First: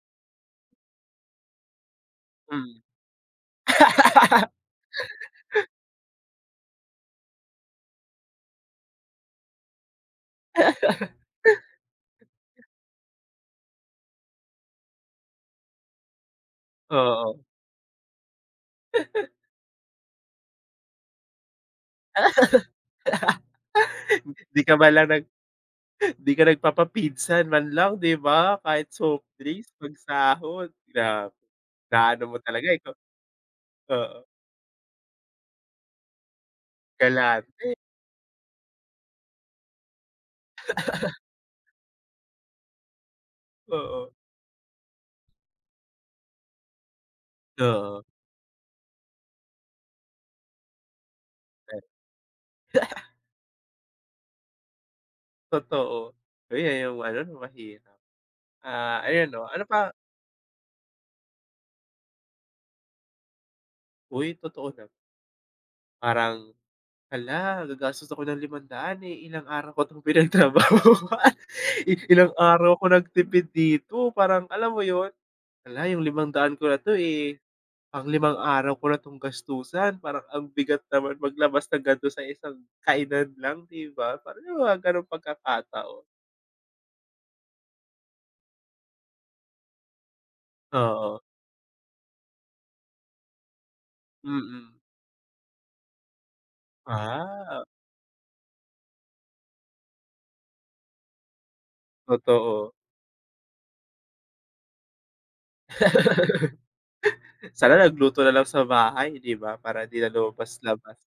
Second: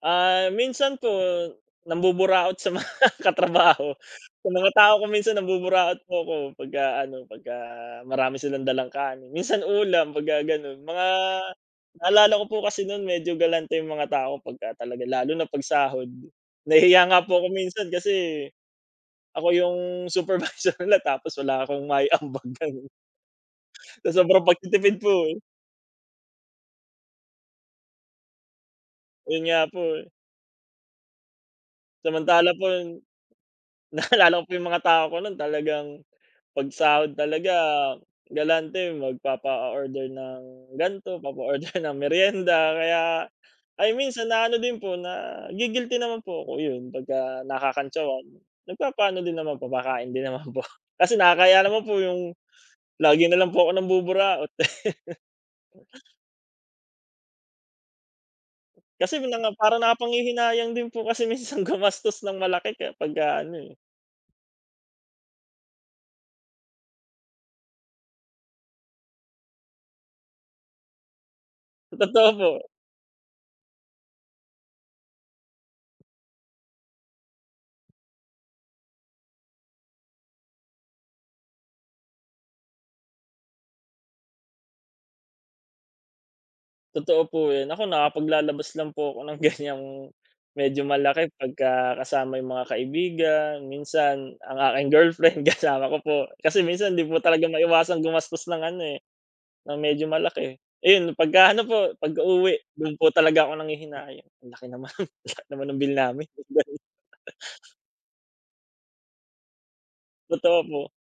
Ah, minsan po, nambuburaot sa Hmm. mga katrabaho. Sa mga tao ko minsan nambuburaot po ako pagka ano, pagka marami silang dalang kanin, minsan ulam pagka gano'n. Mga naalala ko po kasi no'n medyo galante yung mga tao pagka talaga lalo na 'pag sahod. Nahihiya nga Oo. po ako minsan kasi, ako yung supervisor nila tapos wala akong maiambag, ganun. Sa sobrang 'Di ka man pagtitipid lang po, nag eh. 'di ka nagpapa-pizza man lang 'di ba? Kahit soft Ayun nga drinks po. 'pag sahod, grabe, na ano mo Samantalang po talaga, ikaw yung oo. naalala ko po yung mga tao ko no'n talagang, 'pag sahod talaga, Galante. galante. Magpapa-order ng gan'to, papa-order ng meryenda, kaya ay Oo. minsan na ano din po, na-gi-guilty naman po ako, yun pagka Oo. nakakantsawan. Nagpapaano din naman, papakain din naman po. Kasi nakakahiya Eh. naman po yung lagi na lang po ako nambuburaot. Totoo. Ay, yan yung ano, yung mahirap. Ah, Kasi ayun yun na 'no, nga, ano parang pa nakapanghihinayang din po kasi minsan gumastos ng malaki pagka ano, eh. Hoy, totoo na. Parang hala! Gagastos ako ng 500, eh, ilang araw ko 'tong pinagtrabahuan. I Totoo ilang po. araw ako nagtipid dito, parang alam mo yun? Hala! Yung 500 ko na 'to, eh, pang 5 araw ko na 'tong gastusan, parang ang bigat naman maglabas na gan'to sa isang kainan lang, 'di ba? Parang yung mga gano'ng pagkakataon. Totoo po yun. Ako nakapaglalabas lang po ako ng ganyang, medyo Oo. malaki pagka kasama yung mga kaibigan, minsan ang Mm. aking girlfriend, kasama ko po. Kasi minsan 'di po talaga Ah. maiwasang gumastos ng ano, eh, ng medyo malaki. Ayun, pagka ano po, pagka uwi, Totoo. do'n po talaga ako nanghihinayang. Ay, ang laki naman, ang laki naman ng bill namin. Ba't ganon? Sana nagluto na lang sa bahay 'di ba? Para 'di na Totoo po. lumabas-labas.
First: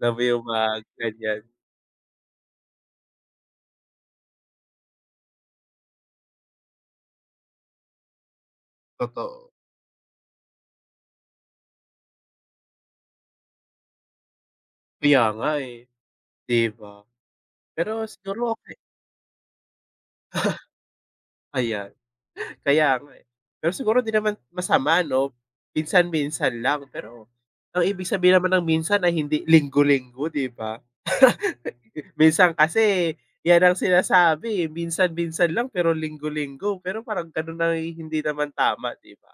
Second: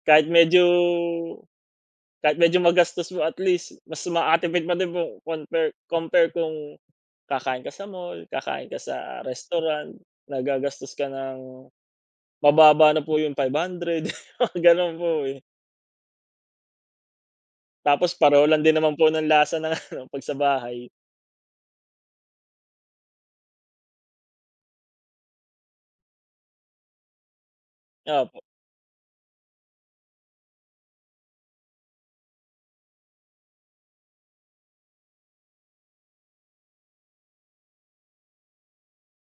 Alam mo Kahit yung mga medyo ganyan. kahit medyo magastos mo, at least mas makakatipid pa din po, conpare compare kung, kakain ka sa mall, kakain ka sa Totoo. restaurant, na gagastos ka ng mababa na po yung 500. Gano'n Kaya po, eh. nga, eh. 'Di ba? Pero Tapos siguro, pareho lang okey din naman po ng lasa ng ano 'pag sa bahay. Ayan. Kaya nga, eh. Pero siguro 'di naman masama 'no, minsan-minsan lang pero ang ibig sabihin Opo. naman ng minsan ay hindi linggo-linggo, 'di ba? Minsan kasi yan ang sinasabi, eh. Minsan, minsan lang pero linggo-linggo, pero parang gano'n ay hindi naman tama, 'di ba?